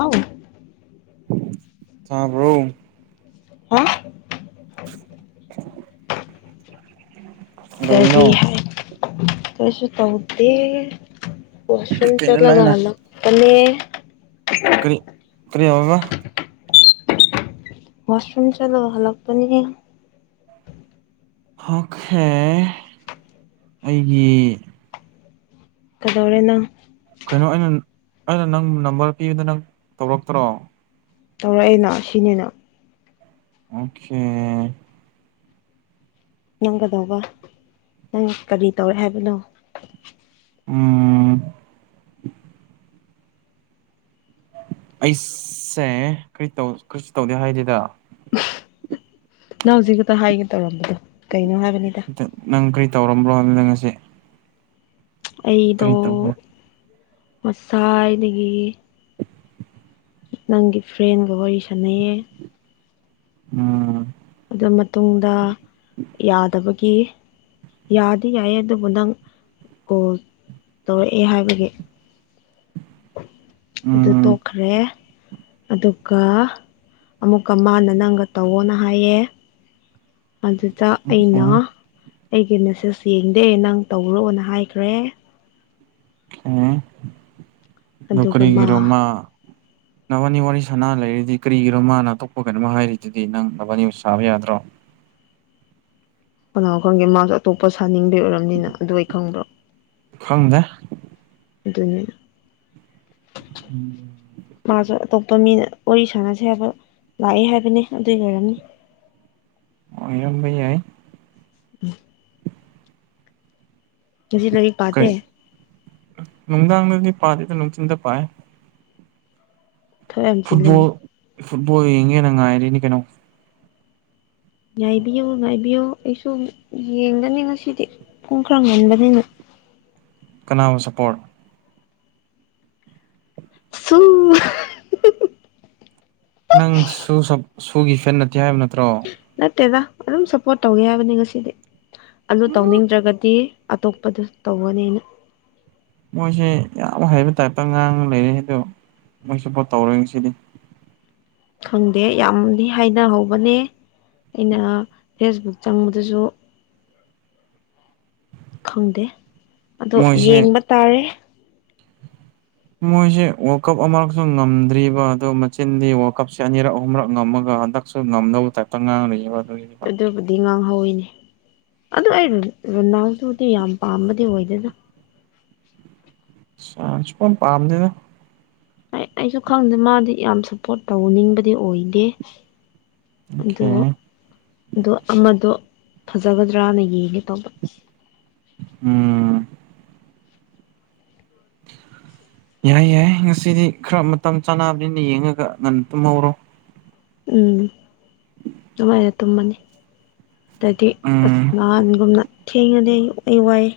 ꯑꯥꯎ ꯇꯥꯕ꯭ꯔꯣ ꯍꯥ [inaudible] ꯀꯔꯤ ꯀꯩꯗꯧꯔꯤꯅꯣ ꯍꯥꯏ ꯀꯩꯁꯨ ꯇꯧꯗꯦ ꯋꯥꯁꯔꯨꯝ ꯀꯩꯅꯣ ꯆꯠꯂꯒ ꯅꯪꯅ ꯍꯥꯜꯂꯛꯄꯅꯦ ꯀꯔꯤ ꯀꯔꯤ ꯍꯥꯢꯕ ꯋꯥꯁꯔꯨꯝꯝ ꯆꯠꯂꯒ ꯍꯥꯜꯂꯛꯄꯅꯦ ꯑꯣꯀꯦ ꯑꯩꯒꯤ ꯀꯩꯗꯧꯔꯦ ꯅꯪ ꯀꯩꯅꯣ ꯑꯩꯅ ꯑꯩꯅ ꯅꯪ ꯅꯝꯕꯔ ꯄꯤꯕꯗꯣ ꯅꯪ ꯇꯧꯔꯛꯇ꯭ꯔꯣ ꯇꯧꯔꯛꯑꯦꯅ ꯁꯤꯅꯤꯅ ꯑꯣꯀꯦ ꯅꯪ ꯀꯩꯗꯧꯕ ꯅꯪ ꯀꯔꯤ ꯇꯧꯔꯦ ꯍꯥꯏꯕꯅꯣ ꯑꯝ ꯑꯩꯁꯦ ꯀꯔꯤ ꯀꯔꯤ ꯇꯧꯗꯦ ꯍꯥꯏꯗꯦꯗ ꯅꯪ ꯍꯧꯖꯤꯛ ꯈꯛꯇ ꯍꯥꯏꯒꯦ ꯇꯧꯔꯝꯕꯗꯣ ꯀꯩꯅꯣ ꯍꯥꯏꯕꯅꯤꯗ ꯅꯪ ꯀꯔꯤ ꯇꯧꯔꯝꯕ꯭ꯔꯣ ꯍꯥꯏꯕꯅꯤꯗ ꯉꯁꯤ ꯑꯩꯗꯣ ꯀꯔꯤ ꯇꯧꯒꯦ ꯉꯁꯥꯥꯏꯗꯒꯤ ꯅꯪꯒꯤ ꯐ꯭ꯔꯦꯟꯒ ꯋꯥꯔꯤ ꯁꯥꯟꯅꯩꯌꯦ ꯎꯝ ꯑꯗꯨ ꯃꯇꯨꯡꯗ ꯌꯥꯗꯕꯒꯤ ꯌꯥꯗꯤ ꯌꯥꯏꯌꯦ ꯑꯗꯨꯕꯨ ꯅꯪ ꯀꯣꯜ ꯇꯧꯔꯛꯑꯦ ꯍꯥꯏꯕꯒꯤ ꯑꯗꯨ ꯎꯝ ꯇꯣꯛꯈ꯭ꯔꯦ ꯑꯗꯨꯒ ꯑꯃꯨꯛꯀ ꯃꯥꯅ ꯅꯪꯒ ꯇꯧꯋꯣꯅ ꯍꯥꯏꯌꯦ ꯑꯗꯨꯗ ꯑꯩꯅ ꯑꯣꯀꯦ ꯑꯩꯒꯤ ꯃꯦꯁꯦꯁ ꯌꯦꯡꯗꯦ ꯅꯪ ꯇꯧꯔꯣꯑꯣꯅ ꯍꯥꯏꯈ꯭ꯔꯦ ꯑꯝ ꯀꯔꯤꯒꯤꯔꯣ ꯃꯥ [unintelligible] ꯅꯕꯥꯅꯤ ꯋꯥꯔꯤ ꯁꯅꯥ ꯂꯩꯔꯤꯗꯤ ꯀꯔꯤꯒꯤꯅꯣ ꯃꯥꯅ ꯑꯇꯣꯞꯄ ꯀꯩꯅꯣꯃ ꯍꯥꯏꯔꯤꯗꯨꯗꯤ ꯅꯪ ꯅꯕꯥꯅꯤ ꯋꯥꯔꯤ ꯁꯥꯕ ꯌꯥꯗ꯭ꯔꯣ ꯀꯅꯥ ꯈꯪꯒꯦ ꯃꯥꯁꯨ ꯑꯇꯣꯞꯄ ꯁꯥꯅꯤꯡꯕꯩ ꯑꯣꯏꯔꯝꯅꯤꯅ ꯑꯗꯨ ꯑꯩ ꯈꯪꯕ꯭ꯔꯣ ꯈꯪꯗꯦ ꯑꯗꯨꯅꯤ [unintelligible] ꯃꯥꯁꯨ ꯑꯇꯣꯞꯄ ꯃꯤꯅ ꯋꯥꯔꯤ ꯁꯥꯟꯅꯁꯦ ꯍꯥꯏꯕ ꯂꯥꯛꯑꯦ ꯍꯥꯏꯕꯅꯤ ꯑꯗꯨꯏ ꯑꯣꯏꯔꯝꯅꯤ ꯑꯣꯏꯔꯝꯕ ꯌꯥꯏ [unintelligible] [inaudible] ꯀꯩ ꯅꯨꯡꯗꯥꯡꯗꯗꯤ ꯄꯥꯗꯦꯗ ꯅꯨꯡꯊꯤꯟꯗ ꯄꯥꯏ ꯊꯋꯥꯏ ꯌꯥꯝ ꯐꯨꯠꯕꯣꯜ ꯆꯤꯜꯂꯦꯅꯦ ꯐꯨꯠꯕꯣꯜ ꯌꯦꯡꯉꯦꯅ ꯉꯥꯏꯔꯤꯅꯤ ꯀꯩꯅꯣ ꯉꯥꯏꯕꯤꯌꯨ ꯉꯥꯏꯕꯤꯌꯨ ꯑꯩꯁꯨ ꯌꯦꯡꯒꯅꯤ ꯉꯁꯤꯗꯤ ꯄꯨꯡ ꯈꯔ ꯉꯟꯕꯅꯤꯅ ꯀꯅꯥꯕꯨ ꯁꯄꯣꯔꯠ ꯁꯨ ꯅꯪ ꯁꯨ ꯁꯨꯒꯤ ꯐꯦꯟ ꯅꯠꯇꯦ ꯍꯥꯏꯕ ꯅꯠꯇ꯭ꯔꯣ ꯅꯠꯇꯦꯗ ꯑꯗꯨꯝ ꯁꯞꯄꯣꯔꯠ ꯇꯧꯒꯦ ꯍꯥꯏꯕꯅꯤ ꯉꯁꯤꯗꯤ ꯑꯗꯨ ꯇꯧꯅꯤꯡꯗ꯭ꯔꯒꯗꯤ ꯑꯇꯣꯞꯄꯗ ꯇꯧꯒꯅꯦꯅ ꯃꯣꯏꯁꯦ ꯌꯥꯝ ꯍꯩꯕ ꯇꯥꯏꯞꯇ ꯉꯥꯡꯉ ꯂꯩꯔꯦ ꯑꯗꯣ ꯃꯣꯏꯁꯨ ꯄꯣꯠ ꯇꯧꯔꯣꯏ ꯉꯁꯤꯗꯤ ꯈꯪꯗꯦ ꯌꯥꯝꯗꯤ ꯍꯥꯏꯅꯍꯧꯕꯅꯦ ꯑꯩꯅ ꯐꯦꯁꯕꯨꯛ ꯆꯪꯕꯗꯁꯨ ꯈꯪꯗꯦ ꯑꯗꯣ ꯃꯣꯏꯁꯦ ꯌꯦꯡꯕ ꯇꯥꯔꯦ ꯃꯣꯏꯁꯦ ꯋꯥꯔꯜ ꯀꯞ ꯑꯃꯔꯛꯁꯨ ꯉꯝꯗ꯭ꯔꯤꯕ ꯑꯗꯨꯣ ꯃꯆꯤꯟꯗꯤ ꯋꯥꯔꯜ ꯀꯞꯁꯦ ꯑꯅꯤꯔꯛ ꯑꯍꯨꯝꯔꯛ ꯉꯝꯃꯒ ꯍꯟꯗꯛ ꯁꯣ ꯉꯝꯅꯕ [unintelligible] ꯑꯗꯨꯕꯨꯗꯤ ꯉꯥꯡꯍꯧꯋꯤꯅꯦ ꯑꯗꯨ ꯑꯩ ꯔꯨꯅꯥꯡꯗꯨꯗꯤ ꯌꯥꯝ ꯄꯥꯝꯕꯗꯤ ꯑꯣꯏꯗꯣꯏꯅ ꯁꯨꯄꯥꯝ ꯄꯥꯝꯗꯦꯗ ꯑꯩꯁꯨ ꯈꯪꯗꯦ ꯃꯥꯗꯤ ꯌꯥꯝ ꯁꯞꯄꯣꯔꯠ ꯇꯧꯅꯤꯡꯕꯗꯤ ꯑꯣꯏꯗꯦ ꯑꯗ ꯑꯣꯀꯦ ꯑꯗꯣ ꯑꯃꯗꯣ ꯐꯖꯒꯗ꯭ꯔꯅ ꯌꯦꯡꯉꯦ ꯇꯧꯕ ꯎꯝ ꯌꯥꯏ ꯌꯥꯏ ꯉꯁꯤꯗꯤ ꯈꯔ ꯃꯇꯝ ꯆꯥꯅꯕꯅꯤꯅ ꯌꯦꯡꯉꯒ ꯉꯟꯅ ꯇꯨꯝꯍꯧꯔꯣ ꯎꯝ ꯅꯨꯡꯉꯥꯏꯅ ꯇꯨꯝꯃꯅꯤ ꯇꯗꯤ ꯑꯁ ꯎꯝ ꯅꯍꯥꯟꯒꯨꯝꯅ ꯊꯦꯡꯉꯗꯤ ꯑꯩ ꯋꯥꯏꯑ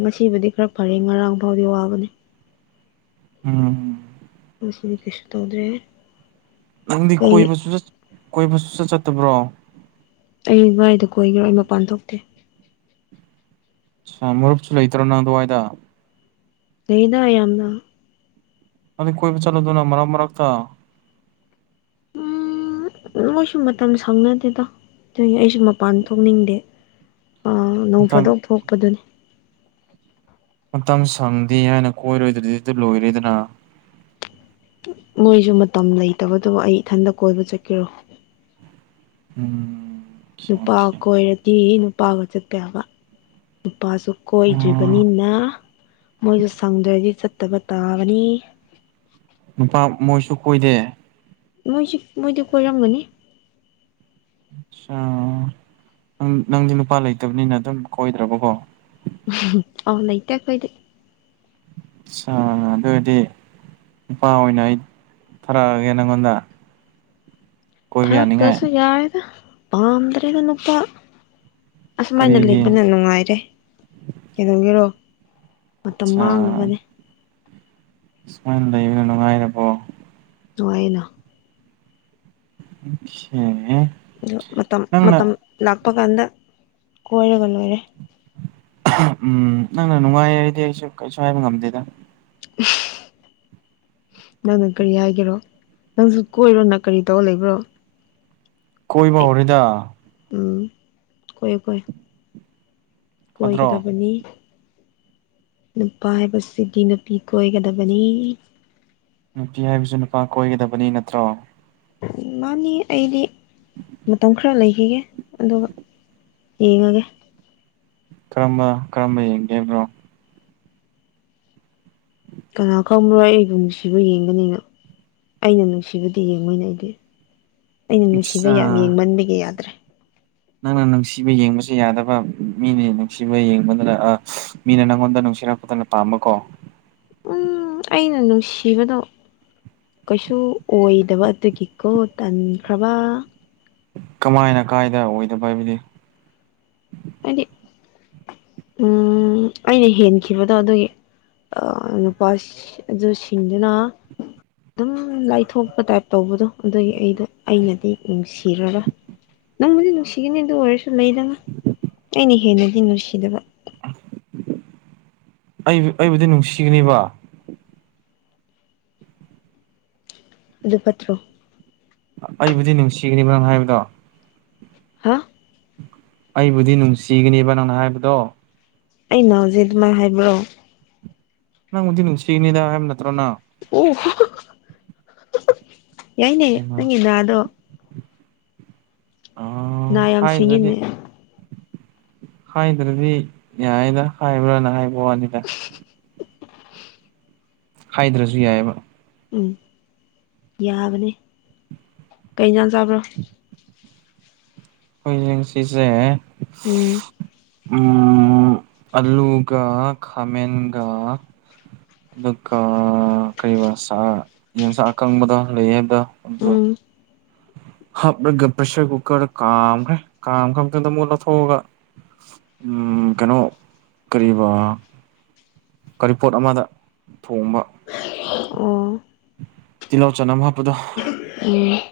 ꯉꯁꯤꯕꯨꯗꯤ ꯈꯔ ꯐꯔꯦ ꯉꯔꯥꯡ ꯐꯥꯎꯗꯤ ꯋꯥꯕꯅꯤ ꯎꯝ ꯉꯁꯤꯗꯤ ꯀꯩꯁꯨ ꯇꯧꯗ꯭ꯔꯦ ꯅꯪꯗꯤ ꯀꯩ ꯀꯣꯏꯕꯁꯨ ꯀꯣꯏꯕꯁꯨ ꯆꯠ ꯆꯠꯇꯕ꯭ꯔꯣ ꯑꯩ ꯉꯥꯏꯗ ꯀꯣꯏꯈꯤꯕꯔ ꯑꯩ ꯃꯄꯥꯟ ꯊꯣꯛꯇꯦ ꯃꯔꯨꯞꯁꯨ ꯂꯩꯇ꯭ꯔꯣ ꯅꯪ ꯑꯗꯨꯋꯥꯏꯗ ꯂꯩꯗ ꯌꯥꯝꯅ ꯑꯗꯨꯩ ꯀꯣꯏꯕ ꯆꯠꯂꯗꯅ ꯃꯔꯛ ꯃꯔꯛꯇ ꯎꯝ ꯃꯣꯏꯁꯨ ꯃꯇꯝ ꯁꯪꯅꯗꯦꯗ ꯑꯗꯨ ꯑꯩꯁꯨ ꯃꯄꯥꯟ ꯊꯣꯛꯅꯤꯡꯗꯦ ꯑꯥ ꯅꯣꯡ ꯃꯇꯝ ꯐꯥꯗꯣꯛ ꯊꯣꯛꯄꯗꯨꯅꯤ ꯃꯇꯝ ꯁꯪꯗꯦ ꯍꯥꯏꯅ ꯀꯣꯏꯔꯣꯏꯗꯗꯤ ꯑꯗꯨ ꯂꯣꯏꯔꯦꯗꯅ ꯃꯣꯏꯁꯨ ꯃꯇꯝ ꯂꯩꯇꯕꯗꯨꯕꯨ ꯑꯩ ꯏꯊꯟꯇ ꯀꯣꯏꯕ ꯆꯠꯀꯦꯔꯣ ꯎꯝ ꯅꯨꯄꯥ ꯑꯣꯀꯦ ꯀꯣꯏꯔꯗꯤ ꯅꯨꯄꯥꯒ ꯆꯠꯄ ꯌꯥꯕ ꯅꯨꯄꯥꯁꯨ ꯑꯣ ꯀꯣꯏꯗ꯭ꯔꯤꯕꯅꯤꯅ ꯃꯣꯏ ꯁꯪꯗ꯭ꯔꯗꯤ ꯆꯠ ꯇꯕ ꯇꯥꯕꯅꯤ ꯅꯨꯄꯥ ꯃꯣꯏꯁꯨ ꯀꯣꯏꯗꯦ ꯃꯣꯏꯁꯨ ꯃꯣꯏꯗꯤ ꯀꯣꯏꯔꯝꯒꯅꯤ ꯑꯪ ꯅꯪꯗꯤ ꯅꯨꯄꯥ ꯂꯩꯇꯕꯅꯤꯅ ꯑꯗꯨꯝ ꯀꯣꯏꯗ꯭ꯔꯕꯀꯣ ꯑꯥꯎ ꯂꯩꯩꯇ ꯀꯣꯏꯗꯦ ꯑ ꯑꯗꯨꯔꯗꯤ ꯅꯨꯨꯄꯥ ꯑꯣꯏꯅ ꯑꯩ ꯊꯥꯔꯛꯑꯒꯦ ꯅꯪꯉꯣꯟꯗ ꯀꯣꯏꯕ ꯌꯥꯅꯤꯡꯉꯥꯏ ꯊꯔꯛꯑꯁꯨ ꯌꯥꯏꯗ ꯄꯥꯝꯗ꯭ꯔꯦꯗ ꯅꯨꯄꯥ ꯑꯁꯨꯃꯥꯏꯅ ꯀꯔꯤꯒꯤ ꯂꯩꯕꯅ ꯅꯨꯡꯉꯥꯏꯔꯦ ꯀꯩꯗꯧꯕꯤꯔꯣ ꯃꯇꯝ ꯃꯥꯡꯅꯕꯅꯦ ꯑꯨꯃꯥꯏꯅ ꯂꯩꯕꯅ ꯅꯨꯡꯉꯥꯏꯔꯕꯣ ꯅꯨꯡꯉꯥꯏꯅ ꯑꯦ ꯑꯗ ꯃꯇꯝ ꯃꯇꯝ ꯂꯥꯛꯄ ꯀꯥꯟꯗ ꯀꯣꯏꯔꯒ ꯂꯣꯏꯔꯦ ꯎꯝ ꯅꯪꯅ ꯅꯨꯡꯉꯥꯏ ꯑꯩꯗꯤ ꯑꯩꯁꯨ ꯀꯩꯁꯨ ꯍꯥꯏꯕ ꯉꯝꯗꯦꯗ [inaudible] ꯅꯪꯅ ꯀꯔꯤ ꯍꯥꯏꯒꯦꯔꯣ ꯅꯪꯁꯨ ꯀꯣꯏꯔꯣ ꯅꯪ ꯀꯔꯤ ꯇꯧꯔ ꯂꯩꯕ꯭ꯔꯣ ꯀꯣꯏꯕ ꯍꯧꯔꯦꯗ ꯎꯝ ꯀꯦ ꯀ ꯐꯠꯇ꯭ꯔꯣ ꯀꯣꯏꯒꯗꯕꯅꯤ ꯅꯨꯄꯥ ꯍꯥꯏꯕꯁꯤꯗꯤ ꯅꯨꯄꯤ ꯀꯣꯏꯒꯗꯕꯅꯤ ꯅꯨꯄꯤ ꯍꯥꯏꯕꯁꯨ ꯅꯨꯄꯥ ꯀꯣꯏꯒꯗꯕꯅꯤ ꯅꯠꯇ꯭ꯔꯣ ꯃꯥꯅꯤ ꯑꯩꯗꯤ ꯃꯇꯝ ꯈꯔ ꯂꯩꯈꯤꯒꯦ ꯑꯗꯨꯒ ꯌꯦꯉꯒꯦ ꯀꯔꯝꯕ ꯀꯔꯝꯕ ꯌꯦꯡꯒꯦ ꯍꯥꯏꯕꯅꯣ ꯀꯅꯥ ꯈꯪꯕ꯭ꯔꯣꯏ ꯑꯩꯕꯨ ꯅꯨꯡꯁꯤꯕ ꯌꯦꯡꯒꯅꯤꯅ ꯑꯩꯅ ꯅꯨꯡꯁꯤꯕꯗꯤ ꯌꯦꯡꯉꯣꯏꯅꯦ ꯑꯩꯗꯤ ꯑꯩꯅ ꯅꯨꯡꯁꯤꯕ ꯌꯥꯝ ꯑꯠꯆꯥ ꯌꯦꯡꯃꯟꯕꯒꯤ ꯌꯥꯗ꯭ꯔꯦ ꯅꯪꯅ ꯅꯨꯡꯁꯤꯕ ꯌꯦꯡꯕꯁꯨ ꯌꯥꯗꯕ ꯃꯤꯅꯤ ꯅꯨꯡꯁꯤꯕ ꯌꯦꯡꯕꯅꯤꯅ ꯑ ꯃꯤꯅ ꯅꯪꯉꯣꯟꯗ ꯅꯨꯡꯁꯤꯔꯛꯄꯗꯅ ꯄꯥꯝꯃꯀꯣ ꯎꯝ ꯑꯩꯅ ꯅꯨꯡꯁꯤꯕꯗꯣ ꯀꯩꯁꯨ ꯑꯣꯏꯗꯕ ꯑꯗꯨꯒꯤꯀꯣ ꯇꯟꯈ꯭ꯔꯕ ꯀꯃꯥꯏꯅ ꯀꯥꯏꯗ ꯑꯣꯏꯗꯕ ꯍꯥꯏꯕꯗꯤ ꯍꯥꯏꯗꯤ ꯎ ꯑꯩꯅ ꯍꯦꯟꯈꯤꯕꯗꯣ ꯑꯗꯨꯒꯤ ꯑ ꯄꯁ ꯑꯗꯨ ꯁꯤꯁꯤꯡꯖꯅꯥ ꯑꯗꯨꯝ ꯂꯥꯏꯊꯣꯛꯄ ꯇꯥꯏꯞ ꯇꯧꯕꯗꯣ ꯑꯗꯨꯒꯤ ꯑꯩꯗꯣ ꯑꯩꯅꯗꯤ ꯅꯨꯡꯁꯤꯔꯔꯣꯏ ꯅꯪꯕꯨꯗꯤ ꯅꯨꯡꯁꯤꯒꯅꯤ ꯑꯗꯨ ꯑꯣꯏꯔꯁꯨ ꯂꯩꯗꯕ ꯑꯩꯅ ꯍꯦꯟꯅꯗꯤ ꯅꯨꯡꯁꯤꯗꯕ ꯑꯩ ꯑꯩꯕꯨꯗꯤ ꯅꯨꯡꯁꯤꯒꯅꯦꯕ ꯑꯗꯨ ꯄꯠꯇ꯭ꯔꯣ ꯑꯩꯕꯨꯗꯤ ꯅꯨꯡꯁꯤꯒꯅꯤꯕ ꯅꯪ ꯍꯥꯏꯕꯗꯣ ꯍꯥ ꯑꯩꯕꯨꯗꯤ ꯅꯨꯡꯁꯤꯒꯅꯦꯕ ꯅꯪꯅ ꯍꯥꯏꯕꯗꯣ ꯑꯩꯅ ꯍꯧꯖꯤꯦ ꯑꯗꯨꯃꯥꯏ ꯍꯥꯏꯕ꯭ꯔꯣ ꯅꯪꯕꯨꯗꯤ ꯅꯨꯡꯁꯤꯅꯤꯗ ꯍꯥꯏꯕ ꯅꯠꯇ꯭ꯔꯣꯅ ꯑꯣꯣ ꯌꯥꯏꯅꯦ ꯀꯩꯅꯣ ꯅꯪꯒꯤꯅꯥꯗꯣ ꯑ ꯅꯥ ꯌꯥꯝ ꯍꯥꯏꯗ꯭ꯔꯗꯤ ꯁꯤꯡꯉꯤꯅꯦ ꯍꯥꯏꯗ꯭ꯔꯗꯤ ꯌꯥꯔꯤꯗ ꯍꯥꯏꯕ꯭ꯔꯥꯅ ꯍꯥꯏꯕ ꯋꯥꯅꯤꯗ ꯍꯥꯏꯗ꯭ꯔꯁꯨ ꯌꯥꯏꯑꯕ ꯎꯝ ꯌꯥꯕꯅꯤ ꯀꯩꯖꯥꯟ ꯆꯥꯕ꯭ꯔꯣ ꯑꯩꯈꯣꯏꯡ ꯁꯤꯁꯦ ꯎꯝ ꯎꯝ ꯑꯂꯨꯒ ꯈꯥꯃꯦꯟꯒ ꯑꯗꯨꯒ ꯀ ꯌꯦꯟꯁꯥꯛ ꯑꯀꯪꯕꯗꯣ ꯂꯩ ꯍꯥꯏꯕꯗ ꯑꯗꯨꯣ ꯎꯝ ꯍꯥꯞꯂꯒ ꯄ꯭ꯔꯦꯁꯔ ꯀꯨꯀꯔꯗ ꯀꯥꯝꯈ꯭ꯔꯦ ꯀꯥꯝꯈ꯭ꯔꯕ ꯃꯇꯨꯡꯗ ꯑꯃꯨꯛ ꯂꯧꯊꯣꯛꯑꯒ ꯎꯝ ꯀꯩꯅꯣ ꯀꯕꯥ ꯀꯔꯤꯄꯣꯠ ꯑꯃꯗ ꯊꯣꯡꯕ ꯑꯣ ꯇꯤꯜꯍꯧ ꯆꯅꯝ ꯍꯥꯞꯄꯗꯣ ꯎ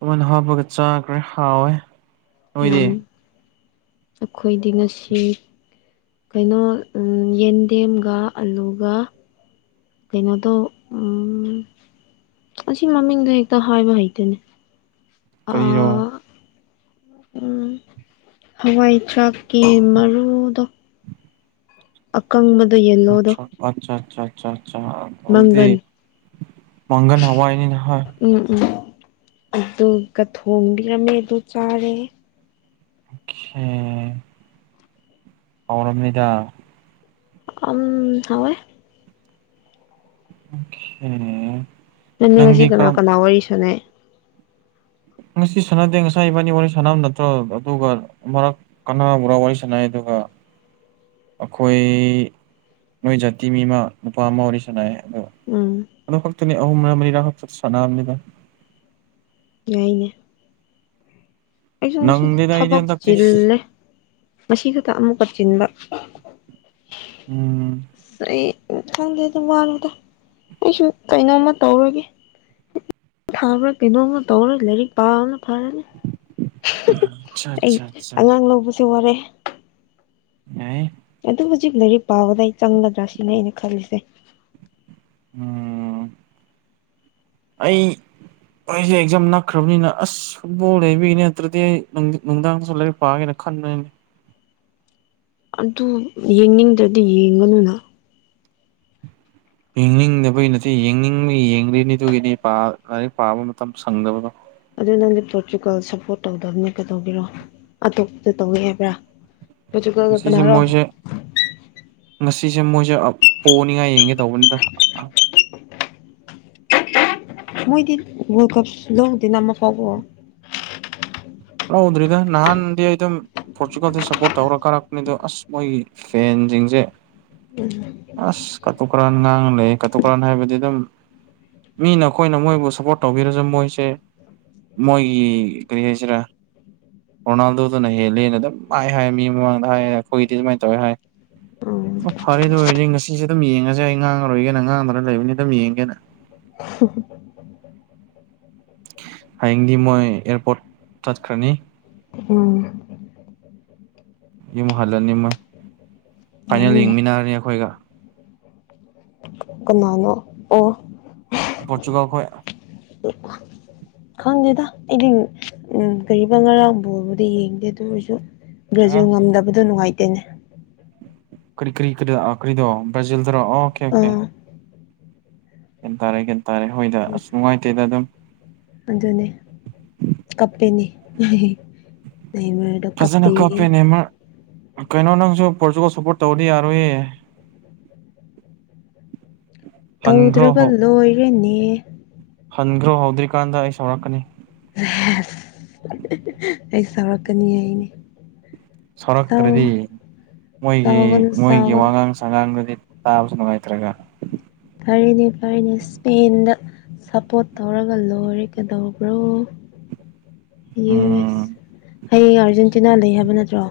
ꯑꯩꯣꯏꯅ ꯍꯥꯞꯄꯒ ꯆꯥꯈ꯭ꯔꯦ ꯍꯥꯎꯋꯦ ꯌꯥꯝ ꯅꯣꯏꯗꯤ ꯑꯩꯈꯣꯏꯗꯤ ꯉꯁꯤ ꯀꯩꯅꯣ ꯌꯦꯟꯗꯦꯝꯒ ꯑꯂꯨꯒ ꯀꯩꯅꯣꯗꯣ ꯑꯁꯤ ꯃꯃꯤꯡꯗꯣ ꯍꯦꯛꯇ ꯍꯥꯏꯕ ꯍꯩꯇꯅꯦ ꯀꯔꯤꯅꯣ ꯎꯝ ꯍꯋꯥꯏ ꯆꯔꯥꯛꯀꯤ ꯃꯔꯨꯗꯣ ꯑꯀꯪꯕꯗꯣ ꯌꯦꯜꯂꯣꯗꯣ ꯑꯆꯥ ꯑꯆꯥ ꯑꯆꯥ ꯑꯆꯥ ꯑꯆꯥ ꯑꯗꯨꯗꯤ ꯃꯪꯒꯟ ꯃꯒꯅ ꯍꯥꯏꯋꯥ ꯏꯅꯤ ꯅ ꯎꯝ ꯎꯝ ꯑꯗꯨꯒ ꯊꯣꯡꯕꯤꯔꯝꯃꯦ ꯑꯗꯨ ꯆꯥꯔꯦ ꯑꯆꯥ ꯍꯥꯎꯔꯝꯅꯤꯗ ꯑꯝ ꯍꯥꯎꯋꯦ ꯑꯣꯀꯦ ꯅꯪ ꯃꯤ ꯉꯁꯤ ꯀꯅꯥ ꯀꯅꯥ ꯋꯥꯔꯤ ꯁꯥꯟꯅꯩ ꯉꯁꯤ ꯁꯥꯟꯅꯗꯦ ꯉꯁꯥꯏ ꯏꯕꯥꯅꯤ ꯋꯥꯔꯤ ꯁꯥꯟꯅꯕ ꯅꯠꯇ꯭ꯔꯣ ꯑꯗꯨꯒ ꯑꯃꯔꯛ ꯀꯅꯥꯕꯨꯔꯥ ꯋꯥꯔꯤ ꯁꯥꯟꯅꯩ ꯑꯗꯨꯒ ꯑꯩꯈꯣꯏ ꯅꯣꯏ ꯖꯥꯇꯤ ꯃꯤ ꯑꯃ ꯅꯨꯄꯥ ꯑꯃ ꯋꯥꯔꯤ ꯁꯥꯟꯅꯩ ꯑꯗꯨ ꯎꯝ ꯑꯗꯨ ꯈꯛꯇꯅꯤ ꯑꯍꯨꯝꯔꯥ ꯃꯔꯤꯔꯥ ꯈꯛꯇ ꯁꯥꯟꯅꯕꯅꯤꯗ ꯌꯥꯏꯅꯦ ꯑꯩꯁꯨꯨ ꯉꯁꯤꯗꯤ ꯅꯪꯗꯦꯗ ꯑꯩꯗꯤ ꯊꯕꯛ ꯍꯟꯗꯛꯇꯤ ꯆꯤꯜꯂꯦ ꯃꯁꯤ ꯈꯛꯇ ꯑꯃꯨꯛꯀ ꯆꯤꯟꯕ ꯎꯝ ꯑꯁ ꯑꯩ ꯎꯝ ꯈꯪꯗꯦ ꯑꯗꯨꯝ ꯋꯥꯂꯨꯗ ꯑꯩꯁꯨ ꯀꯩꯅꯣꯝꯃ ꯇꯧꯔꯒꯦ ꯊꯥꯕ꯭ꯔꯥ ꯀꯩꯅꯣꯝꯃ ꯇꯧꯔ ꯂꯥꯏꯔꯤꯛ ꯄꯥꯕꯅ ꯐꯔꯅꯤ ꯑꯆꯥ ꯑꯩ ꯑꯆꯥ ꯑꯆꯥ ꯑꯉꯥꯡ ꯂꯧꯕꯁꯦ ꯋꯥꯔꯦ ꯌꯥꯏꯌꯦ ꯑꯗꯨ ꯍꯧꯖꯤꯛ ꯂꯥꯏꯔꯤꯛ ꯄꯥꯕꯗ ꯑꯩ ꯆꯪꯒꯗ꯭ꯔꯥ ꯁꯤꯅꯦ ꯑꯩꯅ ꯈꯜꯂꯤꯁꯦ ꯎꯝ [unintelligible] ꯑꯩ ꯑꯩꯁꯦ ꯑꯦꯛꯖꯥꯝ ꯅꯛꯈ꯭ꯔꯕꯅꯤꯅ ꯑꯁ ꯐꯨꯠꯕꯣꯜ ꯂꯩꯕꯒꯤꯅꯤ ꯅꯠꯇ꯭ꯔꯗꯤ ꯅꯨꯡ ꯅꯨꯡꯗꯥꯡꯁꯨ ꯂꯥꯏꯔꯤꯛ ꯄꯥꯒꯦꯅ ꯈꯟꯕ [unintelligible] ꯑꯗꯨ ꯌꯦꯡꯅꯤꯡꯗ꯭ꯔꯗꯤ ꯌꯦꯡꯒꯅꯨꯅ ꯌꯦꯡꯅꯤꯡꯗꯕꯩ ꯅꯠꯇꯦ ꯌꯦꯡꯅꯤꯡꯕꯩ ꯌꯦꯡꯕꯩꯅꯦ ꯑꯗꯨꯒꯤꯅꯦ ꯄꯥ ꯂꯥꯏꯔꯤꯛ ꯄꯥꯕ ꯃꯇꯝ ꯁꯪꯗꯕꯗꯣ ꯑꯗꯨ ꯅꯪꯗꯤ ꯄꯣꯔꯇꯨꯒꯜ ꯁꯞꯄꯣꯔꯠ ꯇꯧꯗꯕꯅꯦ ꯀꯩꯗꯧꯕꯤꯔꯣ ꯑꯇꯣꯞꯄꯗ ꯇꯧꯋꯦ ꯍꯥꯏꯕ꯭ꯔꯥ ꯄꯣꯔꯇꯨꯒꯜꯒ ꯉꯁꯤꯁꯦ ꯀꯅꯥꯔꯣ ꯃꯣꯏꯁꯦ ꯉꯁꯤꯁꯦ ꯃꯣꯏꯁꯦ ꯄꯣꯅꯤꯡꯉꯥꯏ ꯌꯦꯡꯒꯦ ꯇꯧꯕꯅꯤꯗ ꯃꯣꯏꯗꯤ ꯋꯥꯔꯜ ꯀꯞ ꯂꯧꯗꯦꯅ ꯑꯃꯛ ꯐꯥꯎꯕꯨ ꯂꯧꯗ꯭ꯔꯤꯗ ꯅꯍꯥꯟꯗꯤ ꯑꯗꯨꯝ ꯄꯣꯔꯆꯨꯒꯥꯜꯗ ꯁꯞꯄꯣꯔꯠ ꯇꯧꯔ ꯀꯥꯔꯛꯄꯅꯤ ꯑꯗꯣ ꯑꯁ ꯃꯣꯏꯒꯤ ꯐꯦꯟꯖꯤꯡꯖꯦ [unintelligible] ꯑꯁ ꯀꯥꯇꯨꯀꯔꯥꯟ ꯉꯥꯡꯅ ꯂꯩ ꯀꯥꯇꯨꯀꯔꯥꯟ ꯍꯥꯏꯕꯗꯤ ꯑꯗꯨꯝ ꯃꯤꯅ ꯑꯩꯈꯣꯏꯅ ꯃꯣꯏꯕꯨ ꯁꯞꯄꯣꯔꯠ ꯇꯧꯕꯤꯔꯁꯨ ꯃꯣꯏꯁꯦ ꯃꯣꯏꯒꯤ ꯀꯔꯤ ꯍꯥꯏꯁꯤꯔꯥ ꯔꯣꯅꯥꯜꯗꯣꯗꯨꯅ ꯍꯦꯜꯂꯦꯅ ꯑꯗꯨꯝ ꯃꯥꯏ ꯍꯥꯏ ꯃꯤ ꯃꯃꯥꯡꯗ ꯍꯥꯏ ꯑꯩꯈꯣꯏꯗꯤ ꯑꯗꯨꯃꯥꯏꯅ ꯇꯧꯋꯦ ꯍꯥꯏ ꯎꯝ ꯑꯣ ꯐꯔꯦ ꯑꯗꯨ ꯑꯣꯏꯔꯗꯤ ꯉꯁꯤꯁꯦ ꯑꯗꯨꯝ ꯌꯦꯡꯉꯖꯦ ꯑꯩ ꯉꯥꯡꯉꯔꯣꯏꯒꯦꯅ ꯉꯥꯡꯗꯅ ꯂꯩꯕꯅꯤ ꯑꯗꯨꯝ ꯌꯦꯡꯒꯦꯅ [unintelligible] ꯍꯌꯦꯡꯗꯤ ꯃꯣꯏ ꯑꯦꯌꯥꯔꯄꯣꯔꯠ ꯆꯠꯈ꯭ꯔꯅꯤ ꯎꯝ ꯌꯨꯝ ꯍꯜꯂꯅꯤ ꯃꯣꯏ ꯐꯥꯏꯅꯦꯜ ꯌꯥꯏꯅꯦ ꯌꯦꯡꯃꯤꯟꯅꯔꯅꯤ ꯑꯩꯈꯣꯏꯒ ꯀꯅꯥꯅꯣ ꯑꯣ ꯄꯣꯔꯇꯨꯒꯜ ꯈꯣꯏ [unintelligible] ꯈꯪꯗꯦꯗ ꯑꯩꯗꯤ ꯎꯝ ꯀꯔꯤꯕ ꯉꯔꯥꯡ ꯕꯣꯜꯕꯨꯗꯤ ꯌꯦꯡꯗꯦ ꯑꯗꯨ ꯑꯣꯏꯖꯨ ꯕ꯭ꯔꯥꯖꯤꯜ ꯑ ꯉꯝꯗꯕꯗꯣ ꯅꯨꯡꯉꯥꯏꯇꯦꯅꯦ ꯀ꯭ꯔꯤ ꯀ꯭ꯔꯤ ꯀ꯭ꯔꯤ ꯑꯥ ꯀ꯭ꯔꯤꯗꯣ ꯕ꯭ꯔꯥꯖꯤꯜꯗꯔꯣ ꯑꯣꯀꯦ ꯑꯣꯀꯦ ꯑꯥ ꯒ꯭ꯌꯥꯟ ꯇꯥꯔꯦ ꯒ꯭ꯌꯥꯟ ꯇꯥꯔꯦ ꯍꯣꯏꯗ ꯑꯁ ꯅꯨꯡꯉꯥꯏꯇꯦꯗ ꯑꯗꯨꯝ ꯑꯗꯨꯅꯤ ꯀꯞꯄꯤꯅꯤ [unintelligible] ꯅꯦꯃꯥꯔꯗꯣ ꯐꯖꯅ ꯀꯞꯄꯦꯌꯦ ꯀꯥꯞꯄꯦ ꯅꯦꯃꯔ ꯀꯩꯅꯣ ꯅꯪꯁꯨ ꯄꯣꯔꯇꯨꯒꯜ ꯁꯞꯄꯣꯔꯠ ꯇꯧꯔꯗꯤ ꯌꯥꯔꯣꯏꯌꯦ ꯍꯟꯈ꯭ꯔꯣ ꯇꯧꯗ꯭ꯔꯒ ꯂꯣꯏꯔꯦꯅꯦ ꯍꯟꯒ꯭ꯔꯣ ꯍꯧꯗ꯭ꯔꯤꯀꯥꯟꯗ ꯑꯩ ꯁꯧꯔꯛꯀꯅꯤ [unintelligible] ꯑꯩ ꯁꯥꯎꯔꯛꯀꯅꯤ ꯍꯩꯅꯦ ꯁꯧꯔꯛꯇ꯭ꯔꯗꯤ ꯃꯣꯏꯒꯤ ꯁꯥꯎꯒꯅꯨ ꯃꯣꯏꯒꯤ ꯁꯥꯎꯒꯅꯨ ꯋꯥꯉꯥꯡ ꯁꯉꯥꯡꯗꯨꯗꯤ ꯇꯥꯕꯁꯨ ꯅꯨꯡꯉꯥꯏꯇ꯭ꯔꯒꯥ ꯐꯔꯦꯅꯦ ꯐꯔꯦꯅꯦ ꯏꯁꯄꯦꯟꯗ ꯁꯞꯄꯣꯔꯠ ꯇꯧꯔꯒ ꯂꯣꯏꯔꯦ ꯀꯩꯗꯧꯕ꯭ꯔꯣ ꯌꯨ ꯑꯦꯁ ꯎꯝ ꯍꯥꯌꯦꯡ ꯑꯥꯔꯖꯦꯟꯇꯤꯅꯥ ꯂꯩ ꯍꯥꯏꯕ ꯅꯠꯇ꯭ꯔꯣ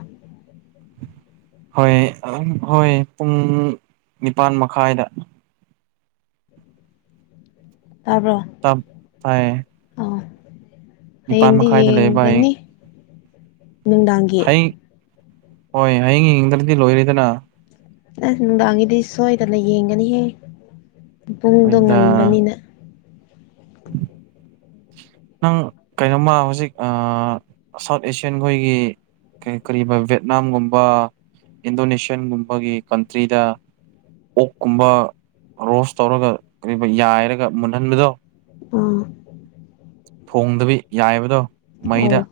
ꯍꯣꯏ ꯎꯝ ꯍꯣꯏ ꯄꯨꯡ ꯅꯤꯄꯥꯜ ꯃꯈꯥꯏꯗ ꯇꯥꯕ꯭ꯔꯣ ꯇꯞ ꯇꯥꯏꯌꯦ ꯑꯥ ꯅꯤꯄꯥꯜ ꯍꯥꯌꯦꯡꯗꯤ ꯃꯈꯥꯏꯗ ꯂꯩꯌꯦꯕ ꯍꯌꯦꯡ ꯌꯦꯡꯒꯅꯤ ꯅꯨꯡꯗꯥꯡꯒꯤ ꯍꯣꯏ ꯍꯌꯦꯡ ꯍꯌꯦꯡ ꯌꯦꯡꯗ꯭ꯔꯗꯤ ꯂꯣꯏꯔꯦꯗꯅ ꯑꯁ ꯅꯨꯡꯗꯥꯡꯒꯤꯗꯤ ꯁꯣꯏꯗꯅ ꯌꯦꯡꯒꯅꯤꯍꯦ ꯄꯨꯡꯗꯣ ꯑꯗꯨꯗ ꯉꯟꯕꯅꯤꯅ ꯅꯪ ꯀꯩꯅꯣꯝꯃ ꯍꯧꯖꯤꯛ ꯑꯥ ꯁꯥꯎꯠ ꯑꯦꯁꯤꯌꯥꯟ ꯈꯣꯏꯒꯤ ꯀꯔꯤ ꯀ꯭ꯔꯤꯕꯥ ꯚꯦꯠꯅꯥꯝꯒꯨꯝꯕ ꯏꯟꯗꯣꯅꯦꯁꯤꯌꯥꯟꯒꯨꯝꯕꯒꯤ ꯀꯟꯇ꯭ꯔꯤꯗꯥ ꯑꯣꯛꯀꯨꯝꯕ ꯔꯣꯁ ꯇꯧꯔꯒ ꯀ꯭ꯔꯤꯕ ꯌꯥꯏꯔꯒ ꯃꯨꯟꯍꯟꯕꯗꯣ ꯎꯝ ꯊꯣꯡꯗꯕꯤ ꯌꯥꯏꯕꯗꯣ ꯑꯧ ꯃꯩꯗ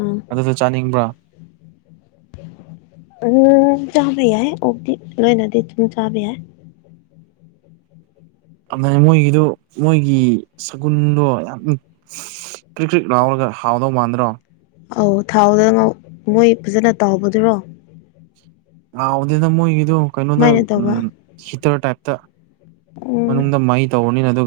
ꯑꯥ ꯑꯗꯨꯗꯣ ꯆꯥꯅꯤꯡꯕ꯭ꯔꯥ ꯎꯝ ꯆꯥꯕ ꯌꯥꯏ ꯑꯣꯛꯇꯤ ꯂꯣꯏꯅꯗꯤ ꯑꯣꯛ ꯆꯥꯕ ꯌꯥꯏ ꯑꯃꯦꯡ ꯃꯣꯏꯒꯤꯗꯨ ꯃꯣꯏꯒꯤ ꯁꯒꯨꯜꯗꯣ ꯌꯥꯝ ꯀ꯭ꯔꯤꯛ ꯀ꯭ꯔꯤꯛ ꯂꯥꯎꯔꯒ ꯍꯥꯎꯗꯧ ꯃꯥꯟꯗ꯭ꯔꯣ ꯑꯧ ꯊꯥꯎꯗ ꯉꯧ ꯃꯣꯏ ꯐꯖꯅ ꯇꯥꯎꯕꯗꯨꯔꯣ ꯍꯥꯎꯗꯦꯗꯥ ꯃꯣꯏꯒꯤꯗꯣ ꯀꯩꯅꯣꯗ ꯀꯃꯥꯏꯅ ꯇꯧꯕ ꯎꯝ ꯍꯤꯇꯔ ꯇꯥꯏꯞꯇ ꯎꯝ ꯃꯅꯨꯡꯗ ꯃꯩ ꯇꯧꯔꯅꯤꯅ ꯑꯗꯨꯒ